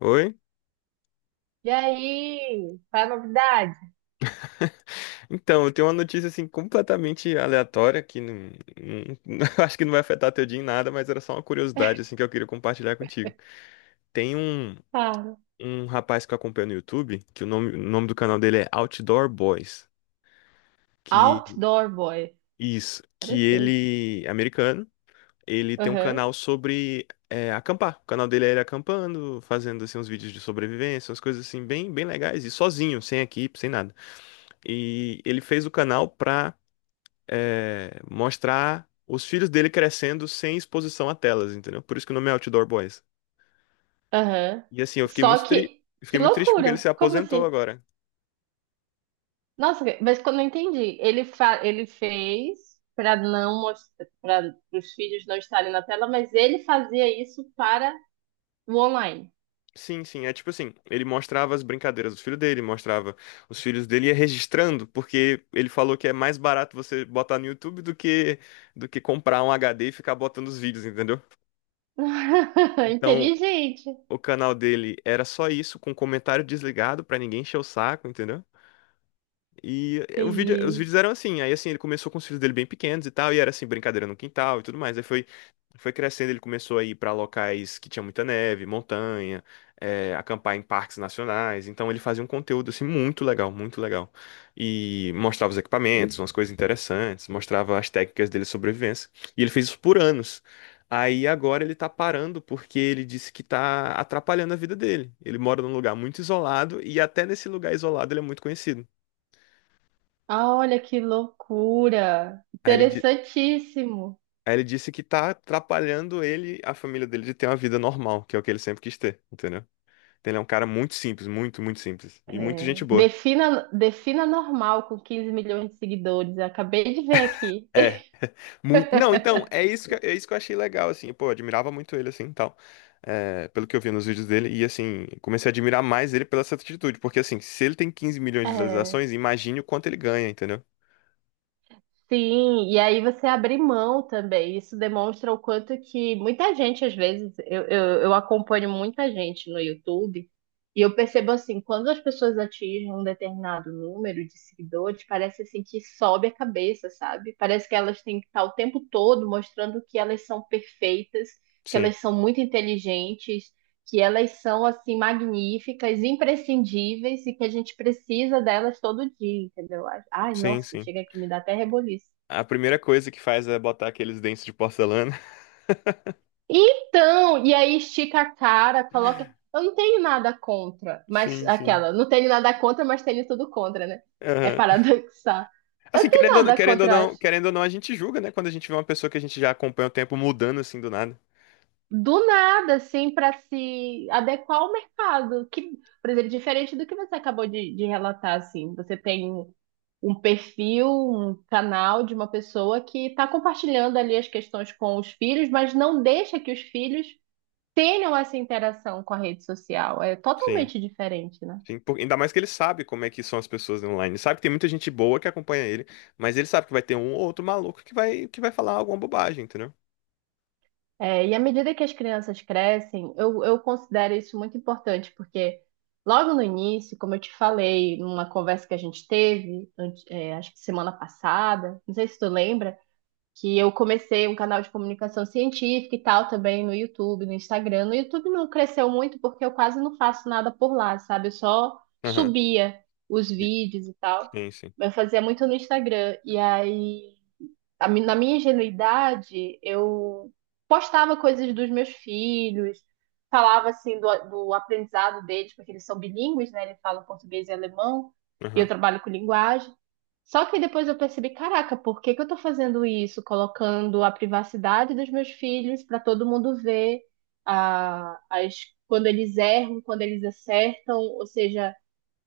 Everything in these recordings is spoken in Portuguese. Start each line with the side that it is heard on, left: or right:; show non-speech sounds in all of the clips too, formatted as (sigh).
left: Oi?
right: E aí? Qual é a novidade?
left: Então, eu tenho uma notícia assim completamente aleatória que não- (laughs) acho que não vai afetar teu dia em nada, mas era só uma curiosidade assim que eu queria compartilhar contigo. Tem
right: Cara,
left: um rapaz que eu acompanho no YouTube, que o nome do canal dele é Outdoor Boys, que
right: Outdoor Boy.
left: isso, que
right: Interessante.
left: ele é americano, ele tem um
right: Aham,
left: canal sobre acampar. O canal dele é ele acampando, fazendo assim uns vídeos de sobrevivência, umas coisas assim bem legais e sozinho, sem equipe, sem nada. E ele fez o canal pra mostrar os filhos dele crescendo sem exposição a telas, entendeu? Por isso que o nome é Outdoor Boys.
right: aham.
left: E assim,
right: Só
left: eu fiquei
right: que
left: muito triste porque ele
right: loucura.
left: se
right: Como
left: aposentou
right: assim?
left: agora.
right: Nossa, mas quando eu não entendi, ele, fa ele fez para não mostrar, para os filhos não estarem na tela, mas ele fazia isso para o online.
left: Sim, sim, é tipo assim, ele mostrava as brincadeiras dos filhos dele, mostrava os filhos dele e ia registrando, porque ele falou que é mais barato você botar no YouTube do que comprar um HD e ficar botando os vídeos, entendeu?
right: (laughs)
left: Então,
right: Inteligente.
left: o canal dele era só isso, com comentário desligado pra ninguém encher o saco, entendeu? E o vídeo, os
right: Entendi.
left: vídeos eram assim, aí assim, ele começou com os filhos dele bem pequenos e tal, e era assim, brincadeira no quintal e tudo mais. Aí foi crescendo, ele começou a ir pra locais que tinha muita neve, montanha, acampar em parques nacionais. Então ele fazia um conteúdo assim muito legal, muito legal. E mostrava os equipamentos, umas coisas interessantes, mostrava as técnicas dele de sobrevivência. E ele fez isso por anos. Aí agora ele tá parando porque ele disse que tá atrapalhando a vida dele. Ele mora num lugar muito isolado e até nesse lugar isolado ele é muito conhecido.
right: Ah, olha que loucura.
left: Aí ele, di-
right: Interessantíssimo.
left: Aí ele disse que tá atrapalhando ele, a família dele, de ter uma vida normal, que é o que ele sempre quis ter, entendeu? Então ele é um cara muito simples, muito simples. E muito
right: É,
left: gente boa.
right: defina, defina normal com 15 milhões de seguidores. Eu acabei de ver aqui.
left: É,
right: (laughs)
left: muito. Não, então, é isso que eu achei legal, assim. Pô, eu admirava muito ele, assim, e tal. É, pelo que eu vi nos vídeos dele. E, assim, comecei a admirar mais ele pela essa atitude. Porque, assim, se ele tem 15 milhões de
right: É,
left: visualizações, imagine o quanto ele ganha, entendeu?
right: sim, e aí você abrir mão também. Isso demonstra o quanto que muita gente, às vezes, eu acompanho muita gente no YouTube. E eu percebo assim, quando as pessoas atingem um determinado número de seguidores, parece assim que sobe a cabeça, sabe? Parece que elas têm que estar o tempo todo mostrando que elas são perfeitas, que
left: Sim,
right: elas são muito inteligentes, que elas são assim magníficas, imprescindíveis e que a gente precisa delas todo dia, entendeu? Ai,
left: sim,
right: nossa,
left: sim.
right: chega aqui, me dá até reboliço.
left: A primeira coisa que faz é botar aqueles dentes de porcelana.
right: Então, e aí estica a cara, coloca. Eu não tenho nada contra,
left: (laughs)
right: mas
left: Sim, sim.
right: aquela, não tenho nada contra, mas tenho tudo contra, né? É paradoxal.
left: Assim,
right: Eu tenho nada contra
left: querendo ou não, a gente julga, né? Quando a gente vê uma pessoa que a gente já acompanha o tempo mudando assim do nada.
right: do nada, assim, para se adequar ao mercado. Que, por exemplo, diferente do que você acabou de relatar, assim, você tem um perfil, um canal de uma pessoa que está compartilhando ali as questões com os filhos, mas não deixa que os filhos tenham essa interação com a rede social. É
left: Sim.
right: totalmente diferente, né?
left: Ainda mais que ele sabe como é que são as pessoas online. Ele sabe que tem muita gente boa que acompanha ele, mas ele sabe que vai ter um ou outro maluco que que vai falar alguma bobagem, entendeu?
right: É, e à medida que as crianças crescem, eu considero isso muito importante, porque logo no início, como eu te falei, numa conversa que a gente teve, é, acho que semana passada, não sei se tu lembra. Que eu comecei um canal de comunicação científica e tal também no YouTube, no Instagram. No YouTube não cresceu muito porque eu quase não faço nada por lá, sabe? Eu só
left: Aham.
right: subia os
left: E-
right: vídeos e tal.
left: Sim, sim.
right: Mas eu fazia muito no Instagram. E aí, na minha ingenuidade, eu postava coisas dos meus filhos, falava assim do aprendizado deles, porque eles são bilíngues, né? Eles falam português e alemão. E eu
left: Aham.
right: trabalho com linguagem. Só que depois eu percebi, caraca, por que que eu tô fazendo isso? Colocando a privacidade dos meus filhos para todo mundo ver a, as, quando eles erram, quando eles acertam, ou seja,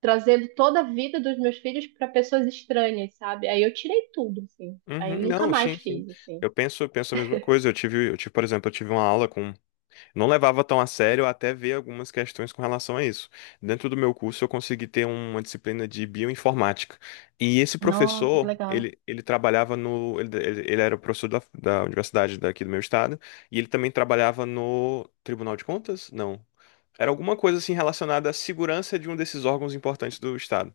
right: trazendo toda a vida dos meus filhos para pessoas estranhas, sabe? Aí eu tirei tudo, assim. Aí
left: Uhum.
right: eu nunca
left: Não,
right: mais
left: sim, sim.
right: fiz, assim.
left: Eu penso, penso a mesma coisa. Por exemplo, eu tive uma aula com não levava tão a sério até ver algumas questões com relação a isso. Dentro do meu curso, eu consegui ter uma disciplina de bioinformática. E esse
right: Nossa, que
left: professor,
right: legal.
left: ele trabalhava no. Ele era professor da universidade daqui do meu estado, e ele também trabalhava no Tribunal de Contas? Não. Era alguma coisa assim relacionada à segurança de um desses órgãos importantes do estado.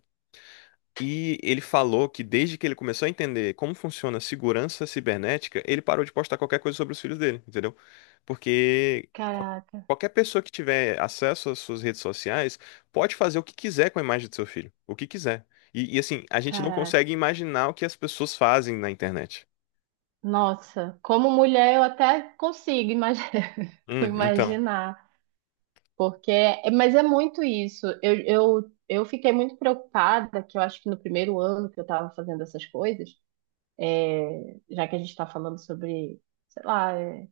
left: E ele falou que desde que ele começou a entender como funciona a segurança cibernética, ele parou de postar qualquer coisa sobre os filhos dele, entendeu? Porque qual-
right: Caraca,
left: qualquer pessoa que tiver acesso às suas redes sociais pode fazer o que quiser com a imagem do seu filho, o que quiser. E, assim, a gente não
right: caraca.
left: consegue imaginar o que as pessoas fazem na internet.
right: Nossa, como mulher eu até consigo imaginar, (laughs)
left: Então.
right: imaginar. Porque, mas é muito isso. Eu fiquei muito preocupada, que eu acho que no primeiro ano que eu estava fazendo essas coisas, é, já que a gente está falando sobre, sei lá, é,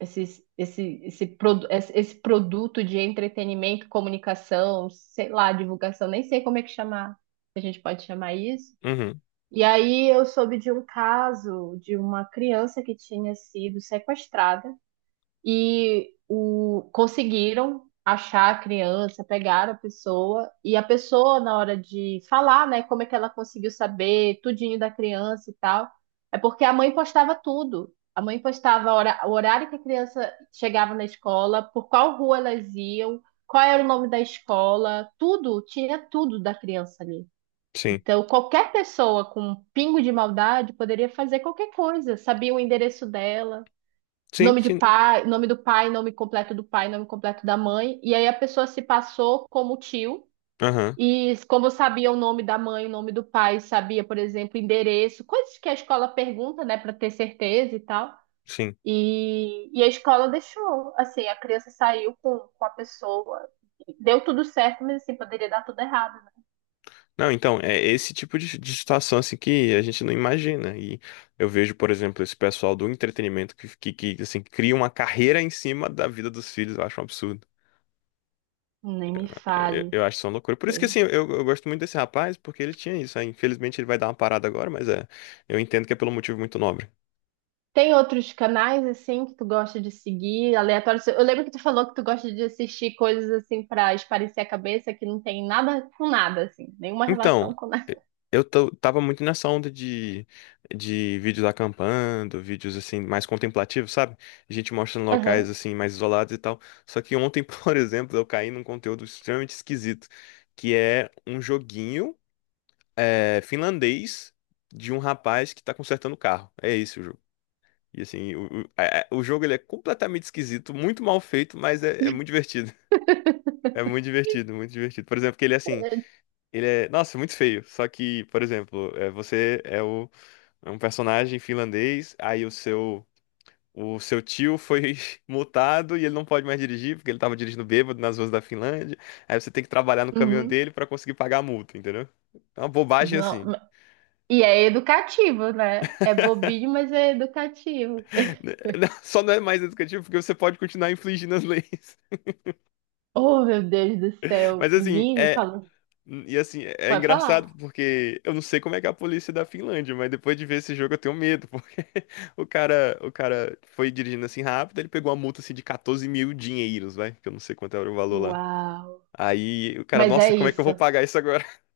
right: esse produto de entretenimento, comunicação, sei lá, divulgação, nem sei como é que chamar, se a gente pode chamar isso.
left: Uhum,
right: E aí eu soube de um caso de uma criança que tinha sido sequestrada e o, conseguiram achar a criança, pegaram a pessoa, e a pessoa, na hora de falar, né, como é que ela conseguiu saber tudinho da criança e tal, é porque a mãe postava tudo. A mãe postava a o horário que a criança chegava na escola, por qual rua elas iam, qual era o nome da escola, tudo, tinha tudo da criança ali.
left: sim.
right: Então, qualquer pessoa com um pingo de maldade poderia fazer qualquer coisa, sabia o endereço dela.
left: Sim,
right: Nome de
left: sim.
right: pai, nome do pai, nome completo do pai, nome completo da mãe. E aí a pessoa se passou como tio.
left: Aham,
right: E como sabia o nome da mãe, o nome do pai, sabia, por exemplo, endereço, coisas que a escola pergunta, né, para ter certeza e tal.
left: sim.
right: E a escola deixou, assim, a criança saiu com a pessoa. Deu tudo certo, mas assim, poderia dar tudo errado, né?
left: Não, então, é esse tipo de situação assim que a gente não imagina. E eu vejo, por exemplo, esse pessoal do entretenimento que, assim, cria uma carreira em cima da vida dos filhos. Eu acho um absurdo.
right: Nem me
left: É,
right: fale.
left: eu acho isso uma loucura. Por isso que assim, eu gosto muito desse rapaz, porque ele tinha isso. Aí, infelizmente ele vai dar uma parada agora, mas é, eu entendo que é pelo motivo muito nobre.
right: Tem outros canais assim que tu gosta de seguir, aleatórios? Eu lembro que tu falou que tu gosta de assistir coisas assim pra esparecer a cabeça que não tem nada com nada assim, nenhuma
left: Então,
right: relação com
left: e-
right: nada.
left: tava muito nessa onda de vídeos acampando, vídeos assim, mais contemplativos, sabe? A gente mostrando
right: (laughs)
left: locais
right: Aham.
left: assim, mais isolados e tal. Só que ontem, (laughs) por exemplo, eu caí num conteúdo extremamente esquisito, que é um joguinho finlandês de um rapaz que tá consertando o carro. É esse o jogo. E assim, o jogo ele é completamente esquisito, muito mal feito, mas é muito divertido. (laughs) É muito divertido, muito divertido. Por exemplo, que ele assim. Ele é, nossa, muito feio. Só que, por exemplo, é um personagem finlandês, o seu tio foi (laughs) multado e ele não pode mais dirigir, porque ele tava dirigindo bêbado nas ruas da Finlândia. Aí você tem que trabalhar no caminhão
right: Uhum.
left: dele pra conseguir pagar a multa, entendeu? É uma bobagem
right: Não,
left: assim.
right: e é educativo, né? É bobinho, mas é educativo.
left: (laughs) Só não é mais educativo porque você pode continuar infligindo as (laughs) leis.
right: Oh, meu Deus do céu,
left: Mas assim,
right: menino,
left: é,
right: fala.
left: hum, e assim, é
right: Pode
left: engraçado
right: falar.
left: porque eu não sei como é que é a polícia da Finlândia, mas depois de ver esse jogo eu tenho medo, porque (laughs) o cara foi dirigindo assim rápido, ele pegou uma multa assim de 14 mil dinheiros, vai, que eu não sei quanto era o valor lá.
right: Uau.
left: Aí o cara,
right: Mas é
left: nossa, como é que eu
right: isso.
left: vou pagar isso agora? (laughs)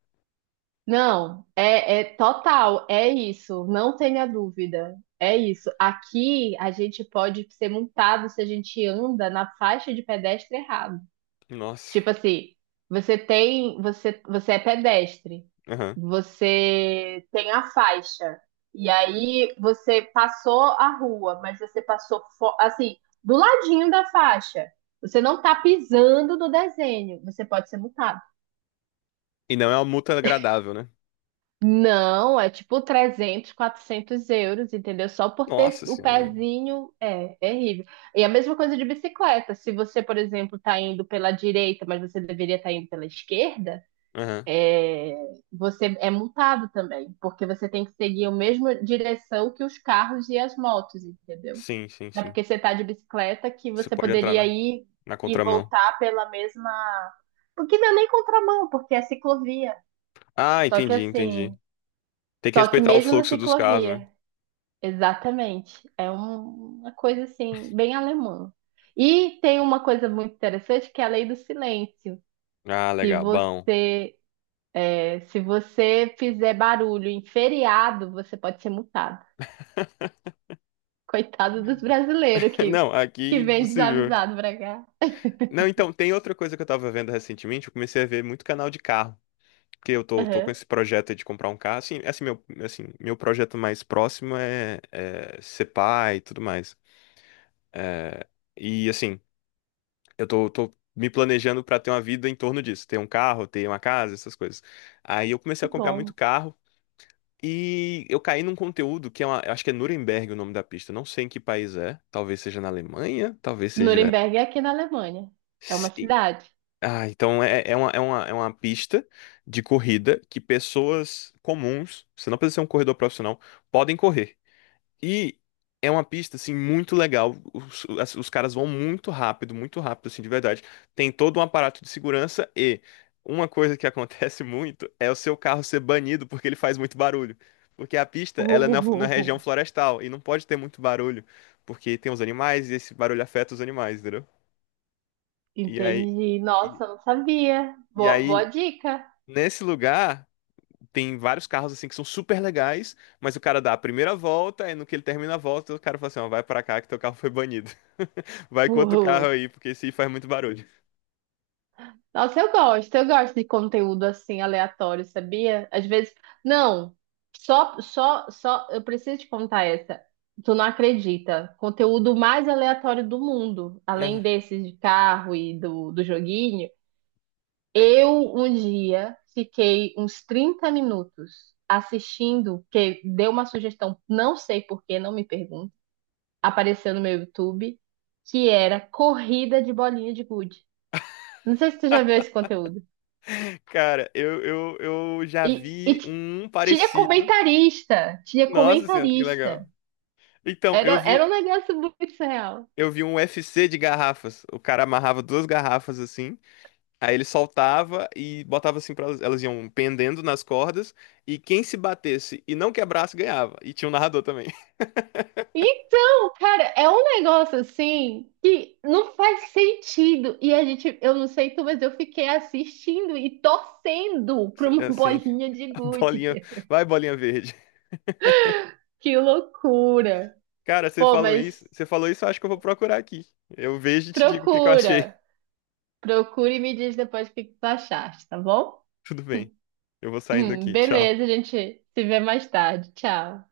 right: Não, é, é total, é isso, não tenha dúvida. É isso. Aqui a gente pode ser multado se a gente anda na faixa de pedestre errado.
left: Nossa.
right: Tipo assim, você é pedestre,
left: Aham.
right: você tem a faixa, e aí você passou a rua, mas você passou assim, do ladinho da faixa. Você não tá pisando no desenho, você pode ser multado.
left: E não é uma multa agradável, né?
right: Não, é tipo 300, 400 euros, entendeu? Só por ter
left: Nossa
right: o
left: senhora.
right: pezinho, é terrível. E a mesma coisa de bicicleta. Se você, por exemplo, está indo pela direita, mas você deveria estar indo pela esquerda,
left: Aham.
right: você é multado também, porque você tem que seguir a mesma direção que os carros e as motos, entendeu?
left: Sim, sim,
right: Não é
left: sim.
right: porque você está de bicicleta que
left: Você
right: você
left: pode entrar
right: poderia ir
left: na
right: e
left: contramão.
right: voltar pela mesma. Porque não é nem contramão, porque é ciclovia.
left: Ah,
right: Só que
left: entendi, entendi.
right: assim,
left: Tem que
right: só que
left: respeitar o
right: mesmo na
left: fluxo dos carros, né?
right: ciclovia. Exatamente. É uma coisa assim, bem alemã. E tem uma coisa muito interessante que é a lei do silêncio.
left: Ah,
right: Se
left: legal,
right: você,
left: bom.
right: se você fizer barulho em feriado, você pode ser multado.
left: (laughs)
right: Coitado dos brasileiros
left: Não, aqui é
right: que vem
left: impossível.
right: desavisado pra cá.
left: Não, então, tem outra coisa que eu tava vendo recentemente, eu comecei a ver muito canal de carro, porque tô com
right: Aham.
left: esse projeto de comprar um carro, assim, meu projeto mais próximo é ser pai e tudo mais. E, assim, tô me planejando pra ter uma vida em torno disso, ter um carro, ter uma casa, essas coisas. Aí eu comecei
right: Que
left: a comprar muito
right: bom.
left: carro, e eu caí num conteúdo que é uma, eu acho que é Nuremberg o nome da pista, eu não sei em que país é, talvez seja na Alemanha, talvez seja...
right: Nuremberg é aqui na Alemanha. É uma cidade.
left: Ah, então é uma pista de corrida que pessoas comuns, você não precisa ser um corredor profissional, podem correr. E é uma pista, assim, muito legal. Os caras vão muito rápido, assim, de verdade. Tem todo um aparato de segurança e uma coisa que (laughs) acontece muito é o seu carro ser banido porque ele faz muito barulho. Porque a
right: (laughs)
left: pista, ela é na região
right: Uh,
left: florestal e não pode ter muito barulho, porque tem os animais e esse barulho afeta os animais, entendeu? E aí...
right: entendi.
left: E,
right: Nossa, eu não sabia.
left: e
right: Boa, boa
left: aí
right: dica.
left: nesse lugar, tem vários carros assim que são super legais, mas o cara dá a primeira volta, e no que ele termina a volta, o cara fala assim, ó, vai pra cá que teu carro foi banido. (laughs) Vai com outro
right: Uh,
left: carro aí, porque esse aí faz muito barulho.
right: Nossa, eu gosto de conteúdo assim aleatório, sabia? Às vezes, não, eu preciso te contar essa. Tu não acredita? Conteúdo mais aleatório do mundo, além
left: (laughs)
right: desses de carro e do joguinho. Eu um dia fiquei uns 30 minutos assistindo, que deu uma sugestão, não sei por que, não me pergunte, apareceu no meu YouTube, que era corrida de bolinha de gude. Não sei se tu já viu esse conteúdo.
left: Cara, eu já
right: E, e
left: vi
right: t-
left: um
right: tinha
left: parecido.
right: comentarista, tinha
left: Nossa senhora, que legal.
right: comentarista.
left: Então,
right: Era, era um negócio muito surreal.
left: eu vi um UFC de garrafas. O cara amarrava duas garrafas assim, aí ele soltava e botava assim para elas, elas iam pendendo nas cordas, e quem se batesse e não quebrasse ganhava. E tinha um narrador também.
right: Então, cara, é um negócio assim que não faz sentido. E a gente, eu não sei tu, mas eu fiquei assistindo e torcendo pra uma (laughs)
left: Assim,
right: bolinha
left: (laughs)
right: de
left: a
right: gude.
left: bolinha. Vai, bolinha verde.
right: Que loucura.
left: Cara, você
right: Pô,
left: falou
right: mas
left: isso. Você falou isso, eu acho que eu vou procurar aqui. Eu vejo e te digo o que que eu achei.
right: procura. Procura e me diz depois o que que tu achaste, tá bom?
left: (laughs) Tudo bem. Eu vou saindo aqui. Tchau.
right: Beleza, a gente se vê mais tarde. Tchau.